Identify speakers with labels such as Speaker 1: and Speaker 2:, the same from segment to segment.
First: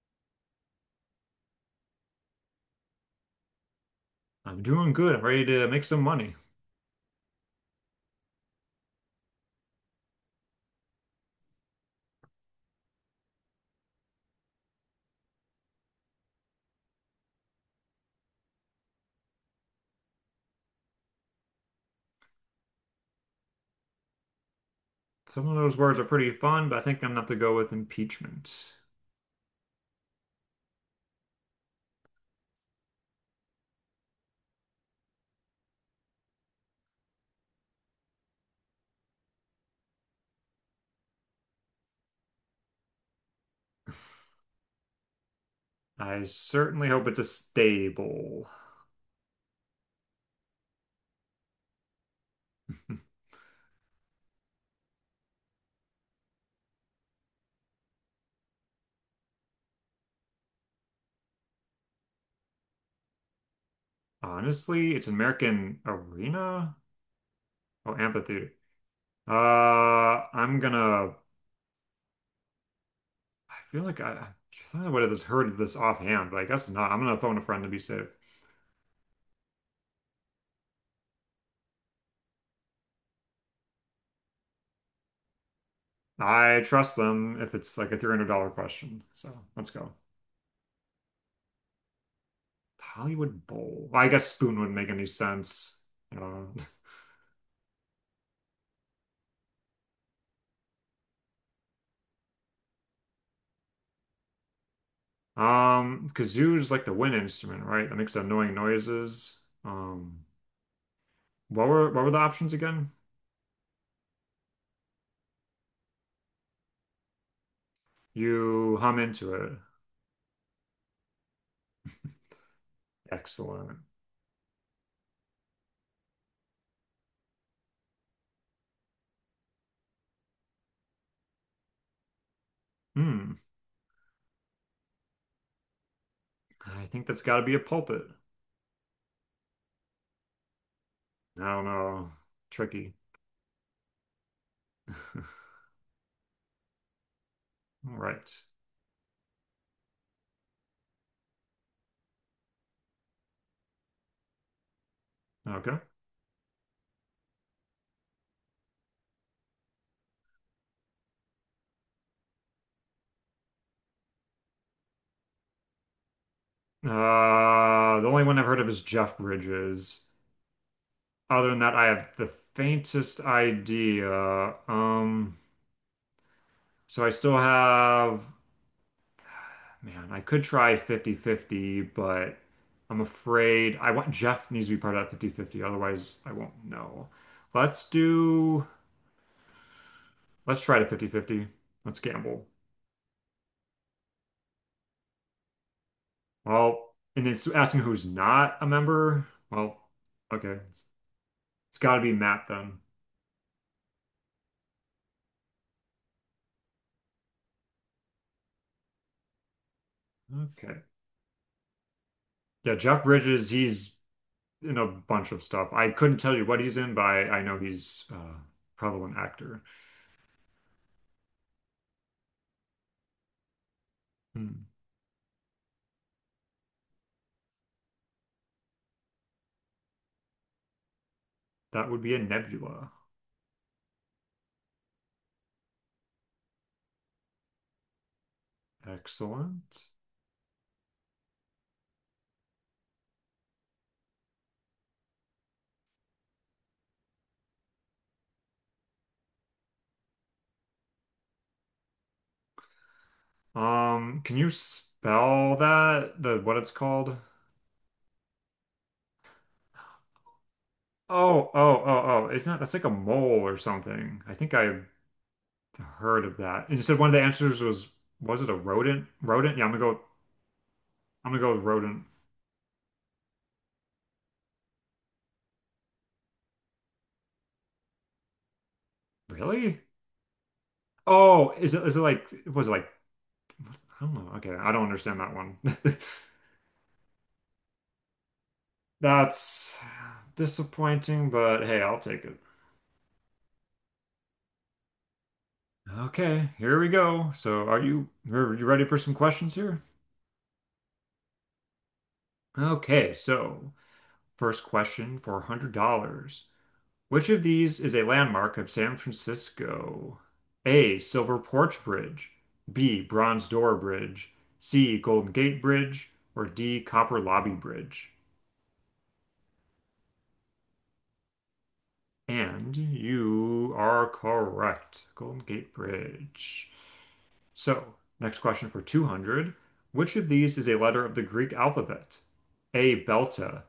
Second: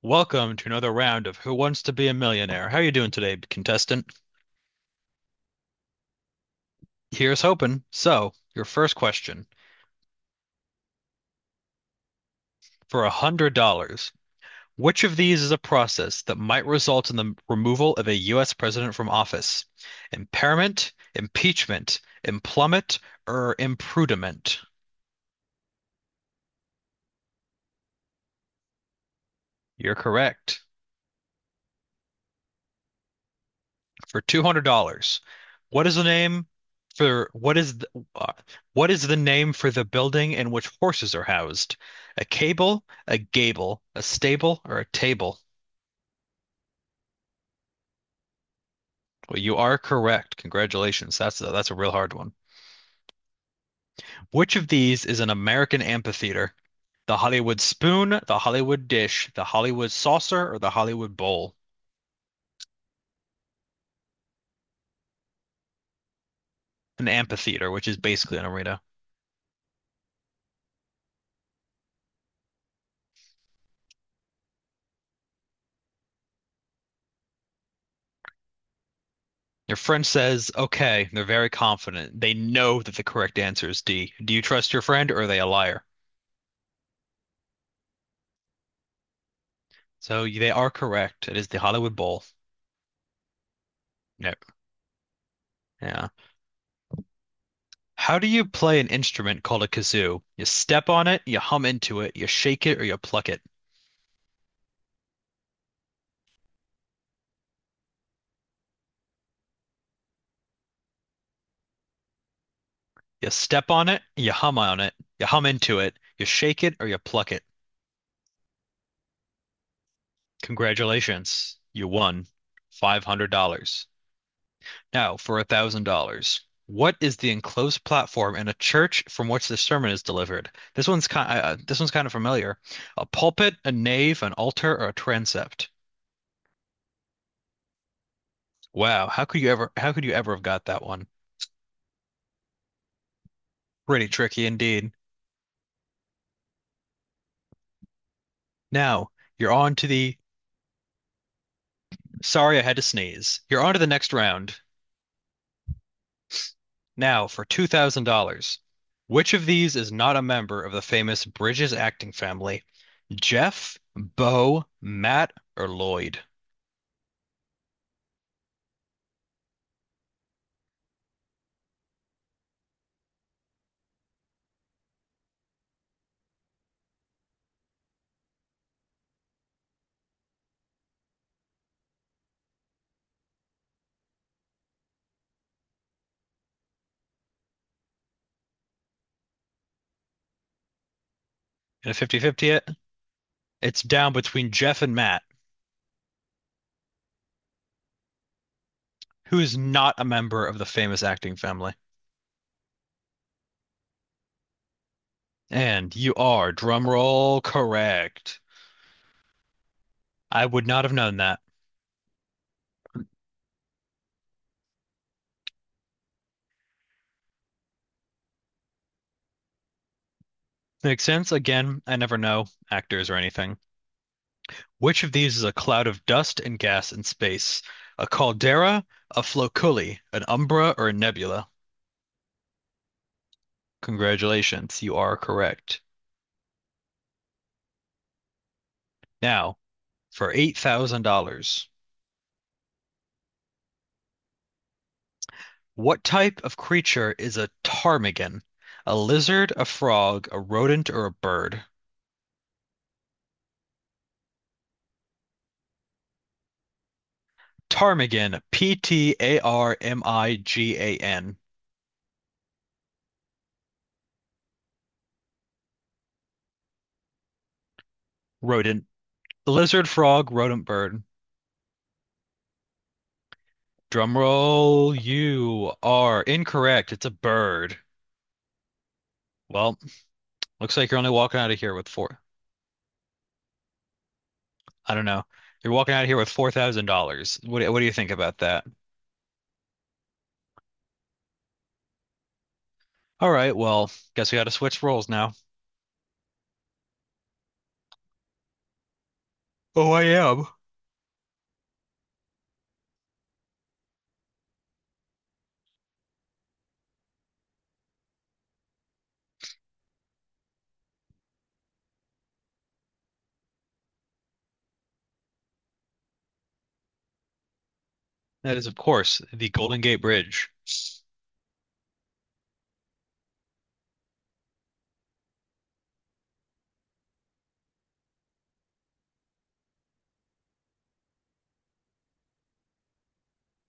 Speaker 1: Welcome to another round of Who Wants to Be a Millionaire? How are you doing today, contestant?
Speaker 2: I'm doing good. I'm ready to make some money.
Speaker 1: Here's hoping. So, your first question for $100. Which of these is a process that might result in the removal of a U.S. president from office? Impairment, impeachment, implummit, or imprudiment?
Speaker 2: Some of those words are pretty fun, but I think I'm gonna have to go with impeachment.
Speaker 1: You're correct. For $200. What is the name for what is the, uh, what is the name for the building in which horses are housed? A cable, a gable, a stable, or a table?
Speaker 2: I certainly hope it's a stable.
Speaker 1: Well, you are correct. Congratulations. That's a real hard one. Which of these is an American amphitheater? The Hollywood spoon, the Hollywood dish, the Hollywood saucer, or the Hollywood bowl?
Speaker 2: Honestly, it's an American arena?
Speaker 1: An amphitheater, which
Speaker 2: Oh,
Speaker 1: is basically an
Speaker 2: amphitheater.
Speaker 1: arena.
Speaker 2: I'm gonna. I feel like I thought I would have just heard of this offhand, but I guess not. I'm gonna phone a friend to be safe.
Speaker 1: Your friend says, okay, they're very confident. They know that the correct answer is D. Do you trust your friend or are they a liar?
Speaker 2: I trust them if it's like a $300 question. So let's go.
Speaker 1: So they are correct. It is the Hollywood Bowl.
Speaker 2: Hollywood Bowl. Well, I
Speaker 1: No,
Speaker 2: guess spoon wouldn't make any sense.
Speaker 1: yeah.
Speaker 2: You know.
Speaker 1: How do you play an instrument called a kazoo? You step on it, you hum into it, you shake it or you pluck it.
Speaker 2: Kazoo's like the wind instrument, right? That makes annoying noises. Um, what were the options again?
Speaker 1: You step on it, you hum into it, you shake it or you pluck it.
Speaker 2: You hum into it.
Speaker 1: Congratulations. You won
Speaker 2: Excellent.
Speaker 1: $500. Now, for $1,000, what is the enclosed platform in a church from which the sermon is delivered? This one's kind of familiar. A
Speaker 2: Hmm.
Speaker 1: pulpit, a nave, an altar, or a transept.
Speaker 2: I think that's got to be a pulpit.
Speaker 1: Wow, How could you ever have got that one?
Speaker 2: I don't know. Tricky.
Speaker 1: Pretty tricky indeed.
Speaker 2: All right.
Speaker 1: Now you're on to the. Sorry, I had to sneeze. You're on to the next round.
Speaker 2: Okay.
Speaker 1: Now for $2,000. Which of these is not a member of the famous Bridges acting family? Jeff, Bo, Matt, or Lloyd?
Speaker 2: The only one I've heard of is Jeff Bridges. Other than that, I have the faintest idea. Um, so I still have. Man, I could try fifty-fifty, but I'm afraid I want Jeff needs to be part of that fifty-fifty. Otherwise I won't know. Let's do let's try to 50/50.
Speaker 1: In a
Speaker 2: Let's gamble.
Speaker 1: 50-fifty 50. It's down between Jeff and Matt,
Speaker 2: Well, and it's asking who's not a member.
Speaker 1: who is
Speaker 2: Well,
Speaker 1: not a member of
Speaker 2: okay.
Speaker 1: the
Speaker 2: It's,
Speaker 1: famous acting family.
Speaker 2: it's got to be Matt then.
Speaker 1: And you are, drumroll, correct. I would
Speaker 2: Okay.
Speaker 1: not have known that.
Speaker 2: Yeah, Jeff Bridges, he's in a bunch of stuff. I couldn't tell you what he's in, but I know he's probably an actor.
Speaker 1: Makes sense. Again, I never know actors or anything.
Speaker 2: Hmm.
Speaker 1: Which of these is a cloud of dust and gas in space? A caldera, a floculi, an umbra, or a nebula?
Speaker 2: That would be a nebula.
Speaker 1: Congratulations, you are correct. Now,
Speaker 2: Excellent.
Speaker 1: for $8,000, what type of creature is a ptarmigan? A lizard, a frog, a rodent, or a bird?
Speaker 2: Can you spell that? The what it's called?
Speaker 1: Ptarmigan, Ptarmigan,
Speaker 2: Oh, oh, oh, oh. It's not, that's like a mole or something. I think I heard of that. And you said one of the answers was it a
Speaker 1: rodent,
Speaker 2: rodent? Rodent? Yeah,
Speaker 1: lizard frog, rodent bird.
Speaker 2: I'm gonna go with rodent.
Speaker 1: Drumroll, you are incorrect. It's a bird. Well,
Speaker 2: Really?
Speaker 1: looks like you're only walking out
Speaker 2: Oh,
Speaker 1: of here
Speaker 2: is it
Speaker 1: with
Speaker 2: is it
Speaker 1: four.
Speaker 2: like, I don't know. Okay, I don't
Speaker 1: I don't
Speaker 2: understand
Speaker 1: know.
Speaker 2: that one.
Speaker 1: You're walking out of here with $4,000. What, what do you think about that?
Speaker 2: That's disappointing, but hey, I'll take it.
Speaker 1: All right, well, guess we got to switch roles now.
Speaker 2: Okay, here we go. So, are you ready for some questions here?
Speaker 1: Oh, I am.
Speaker 2: Okay, so first question for $100. Which of these is a landmark of San Francisco? A. Silver Porch Bridge. B. Bronze Door Bridge. C. Golden Gate Bridge. Or D. Copper Lobby Bridge.
Speaker 1: That is, of course, the Golden Gate Bridge.
Speaker 2: And you are correct. Golden Gate Bridge. So, next question for 200. Which of these is a letter of the Greek alphabet? A. Belta.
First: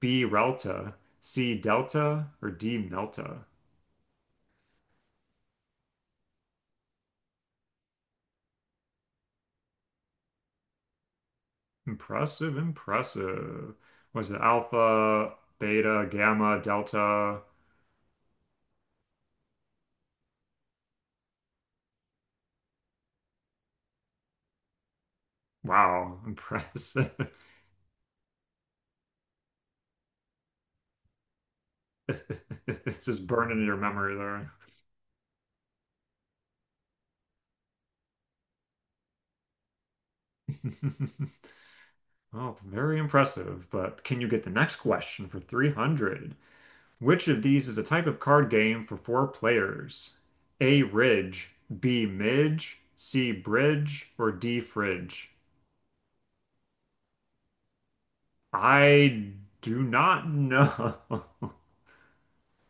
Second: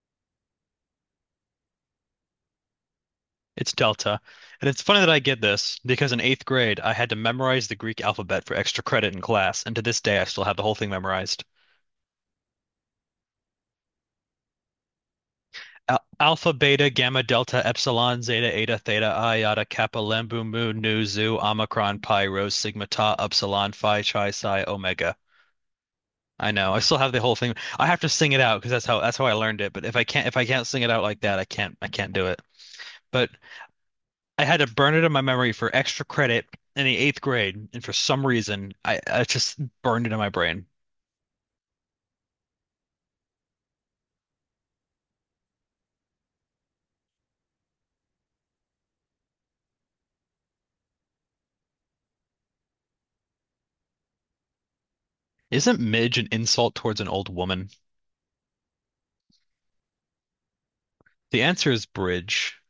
Speaker 2: B. Relta. C. Delta. Or D. Melta?
Speaker 1: It's delta. And it's funny that I get this because in eighth grade, I had to memorize the Greek alphabet for extra credit in class. And to this day, I still have the whole thing memorized.
Speaker 2: Impressive, impressive. Was it alpha,
Speaker 1: Al
Speaker 2: beta,
Speaker 1: alpha,
Speaker 2: gamma,
Speaker 1: beta, gamma,
Speaker 2: delta?
Speaker 1: delta, epsilon, zeta, eta, theta, iota, kappa, lembu, mu, nu, zu, omicron, pi, rho, sigma, tau, upsilon, phi, chi, psi, omega.
Speaker 2: Wow,
Speaker 1: I know. I still have
Speaker 2: impressive.
Speaker 1: the whole thing. I have to sing it out because that's how I learned it. But if I can't sing it out like that, I can't do it.
Speaker 2: Just
Speaker 1: But
Speaker 2: burned into your memory
Speaker 1: I
Speaker 2: there.
Speaker 1: had to burn it in my memory for extra credit in the eighth grade, and for some reason, I just burned it in my brain.
Speaker 2: Oh, very impressive. But can you get the next question for 300? Which of these is a type of card game for four players? A Ridge, B Midge, C Bridge, or D Fridge?
Speaker 1: Isn't midge an insult towards an old woman?
Speaker 2: I do not know.
Speaker 1: The answer is bridge.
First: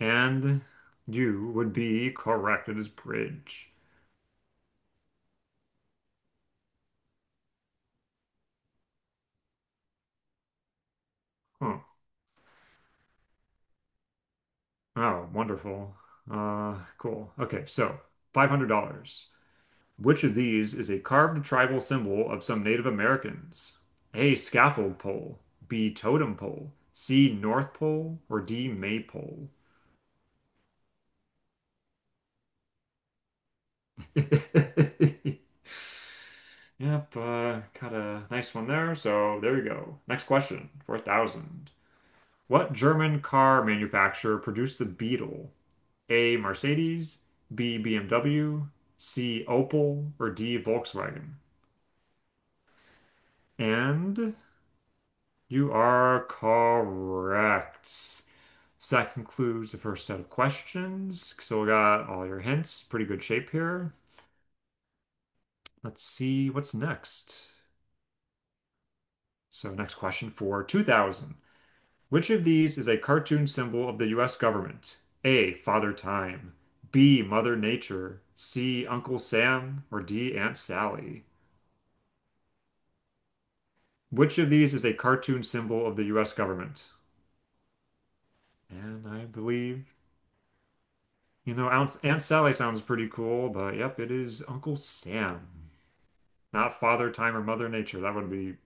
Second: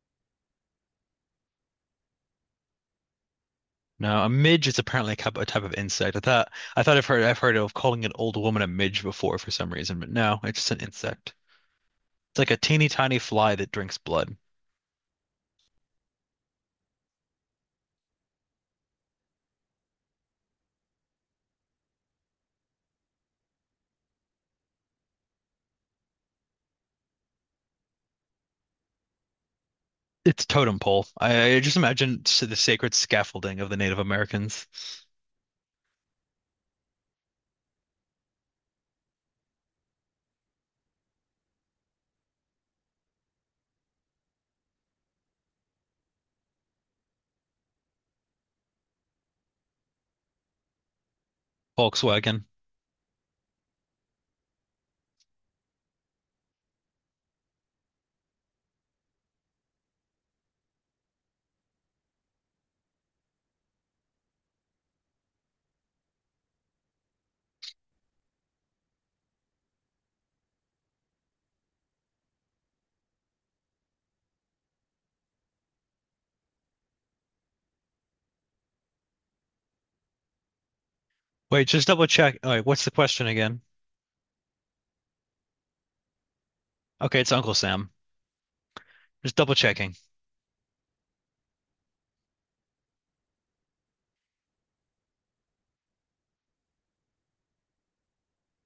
Speaker 2: And you would be correct. It is bridge.
Speaker 1: No, a midge is apparently a type of insect. I thought I've heard of calling an old woman a midge before for some reason, but no, it's just an insect.
Speaker 2: Huh.
Speaker 1: It's like a teeny tiny fly that drinks blood.
Speaker 2: Oh, wonderful. Cool. Okay, so $500. Which of these is a carved tribal symbol of some Native Americans? A. Scaffold pole. B. Totem pole. C. North pole. Or D. Maypole.
Speaker 1: It's totem pole. I just imagine the sacred scaffolding of the Native Americans.
Speaker 2: Yep, got a nice one there. So there you go. Next question, 4,000. What German car manufacturer produced the Beetle? A. Mercedes, B. BMW, C. Opel, or D. Volkswagen.
Speaker 1: Volkswagen.
Speaker 2: And you are correct. So that concludes the first set of questions. So we got all your hints. Pretty good shape here. Let's see what's next. So, next question for 2000. Which of these is a cartoon symbol of the US government? A. Father Time, B. Mother Nature, C. Uncle Sam, or D. Aunt Sally?
Speaker 1: Wait, just double check. All right, what's the question again?
Speaker 2: Which of these is a cartoon symbol of the US government?
Speaker 1: Okay, it's Uncle Sam.
Speaker 2: And I
Speaker 1: Just double
Speaker 2: believe,
Speaker 1: checking.
Speaker 2: Aunt Sally sounds pretty cool, but yep, it is Uncle Sam. Not Father Time or Mother Nature. That would be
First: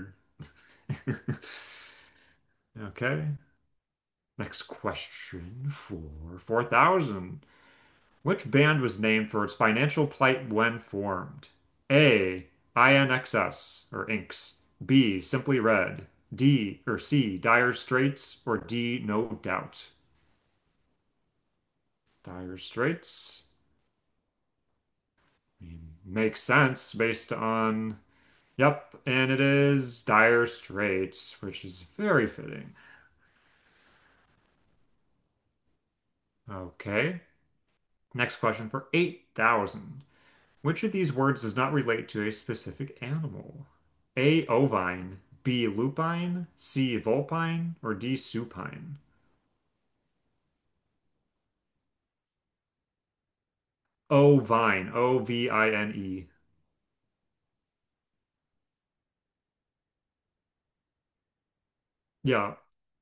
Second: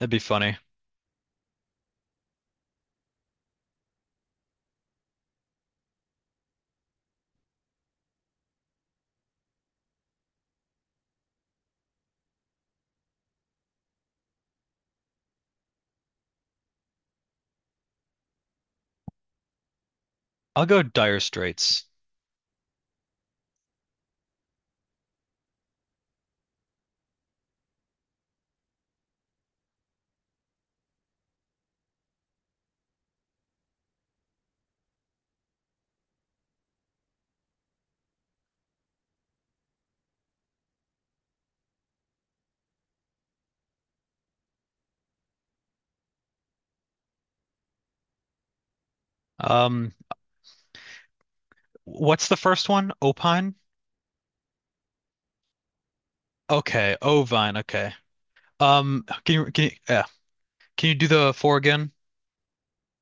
Speaker 1: That'd be funny.
Speaker 2: Okay. Next question for 4,000. Which band was named for its financial plight when formed? A. INXS or Inks. B. Simply Red. D or C. Dire Straits or D. No Doubt.
Speaker 1: I'll go Dire Straits.
Speaker 2: Dire Straits. I mean, makes sense based on. Yep, and it is Dire Straits, which is very fitting. Okay. Next question for 8,000. Which of these words does not relate to a specific animal? A. Ovine, B. Lupine, C. Vulpine, or D. Supine?
Speaker 1: Um, what's the first one? Opine?
Speaker 2: Ovine, O V I N E.
Speaker 1: Okay, Ovine. Okay. Yeah. Can you do the four again?
Speaker 2: Yeah,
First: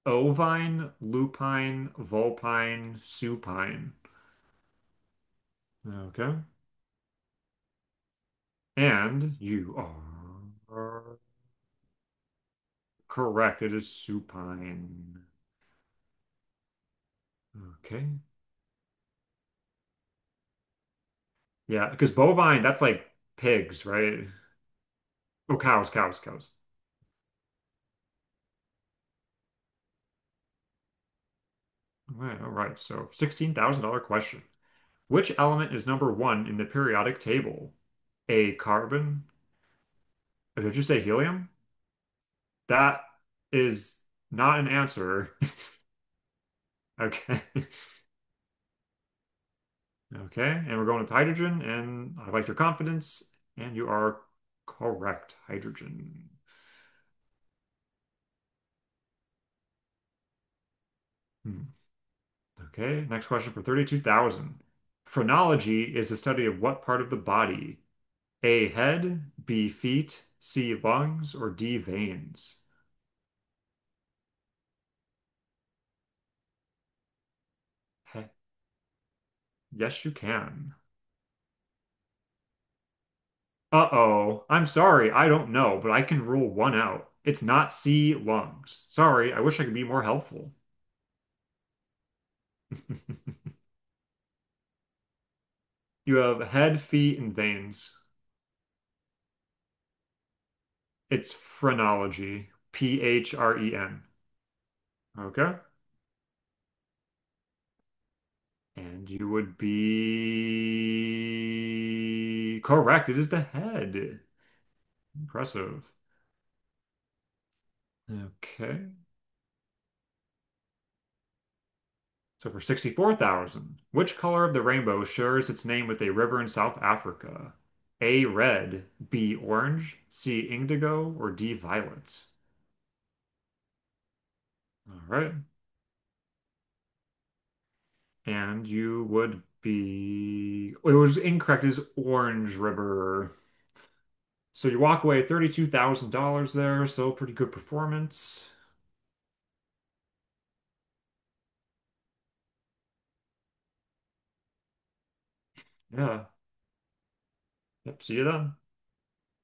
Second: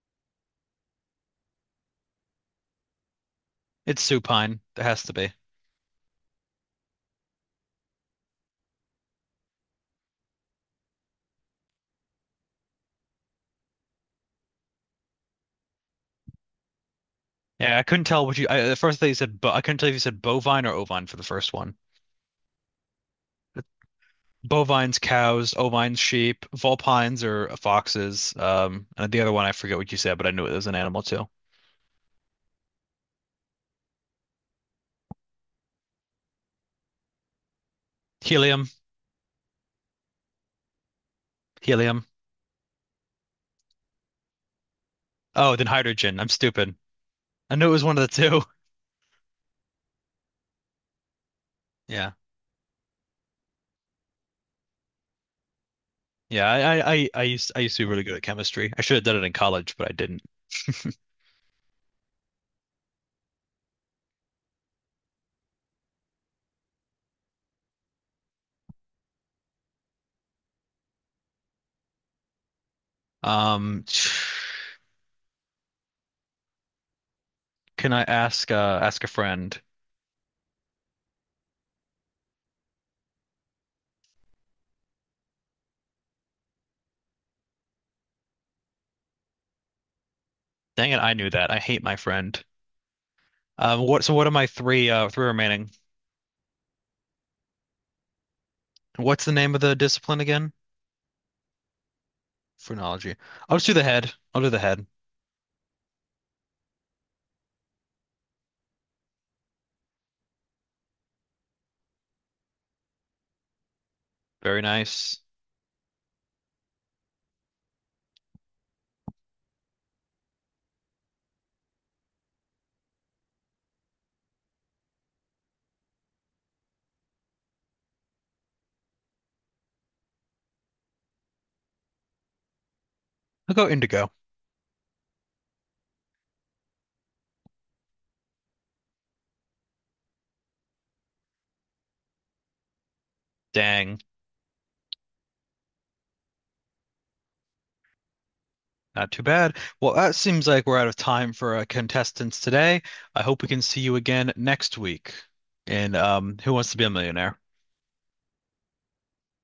Speaker 2: ovine, lupine, vulpine, supine.
Speaker 1: It's supine. There has to be.
Speaker 2: Okay. And you are correct. It is supine.
Speaker 1: Yeah, I couldn't
Speaker 2: Okay.
Speaker 1: tell what you. I, the first thing you said, but I couldn't tell if you said bovine or ovine for the first one.
Speaker 2: Yeah, because bovine, that's like pigs, right?
Speaker 1: Bovines, cows.
Speaker 2: Oh, cows,
Speaker 1: Ovines,
Speaker 2: cows,
Speaker 1: sheep.
Speaker 2: cows.
Speaker 1: Vulpines are foxes. And the other one I forget what you said, but I knew it was an animal too.
Speaker 2: All right, all right. So $16,000 question. Which element is number one in the periodic table? A
Speaker 1: Helium,
Speaker 2: carbon? Oh, did you say helium?
Speaker 1: helium.
Speaker 2: That is not an answer.
Speaker 1: Oh, then hydrogen. I'm stupid.
Speaker 2: Okay.
Speaker 1: I knew it was one of the two.
Speaker 2: Okay. And we're going with hydrogen,
Speaker 1: Yeah.
Speaker 2: and I like your confidence, and you are correct. Hydrogen.
Speaker 1: Yeah, I used to be really good at chemistry. I should have done it in college, but I didn't.
Speaker 2: Hmm. Okay, next question for 32,000. Phrenology is the study of what part of the body? A, head, B, feet, C, lungs, or D, veins?
Speaker 1: Um, can I
Speaker 2: He-
Speaker 1: ask ask a friend?
Speaker 2: yes, you can. Uh-oh, I'm sorry, I don't know, but I can rule one out. It's not C, lungs. Sorry, I wish I could be more helpful.
Speaker 1: Dang it, I knew that. I hate my friend. What are my three three remaining?
Speaker 2: You have head, feet, and veins.
Speaker 1: What's the name of the discipline again?
Speaker 2: It's phrenology.
Speaker 1: Phrenology. I'll just do the
Speaker 2: P-H-R-E-N.
Speaker 1: head. I'll do the head.
Speaker 2: Okay. And you would be correct. It is the head.
Speaker 1: Very nice.
Speaker 2: Impressive. Okay. So for 64,000, which color of the rainbow shares its name with a river in South Africa? A red, B orange, C indigo, or D violet?
Speaker 1: I'll go indigo.
Speaker 2: All right. And you would be. It was incorrect. It is Orange River.
Speaker 1: Dang,
Speaker 2: So you walk away $32,000 there. So pretty good performance.
Speaker 1: not too bad. Well, that seems like we're out of time for contestants today. I hope we can see you again next week. And
Speaker 2: Yeah.
Speaker 1: Who Wants to Be a Millionaire?
Speaker 2: Yep. See you then.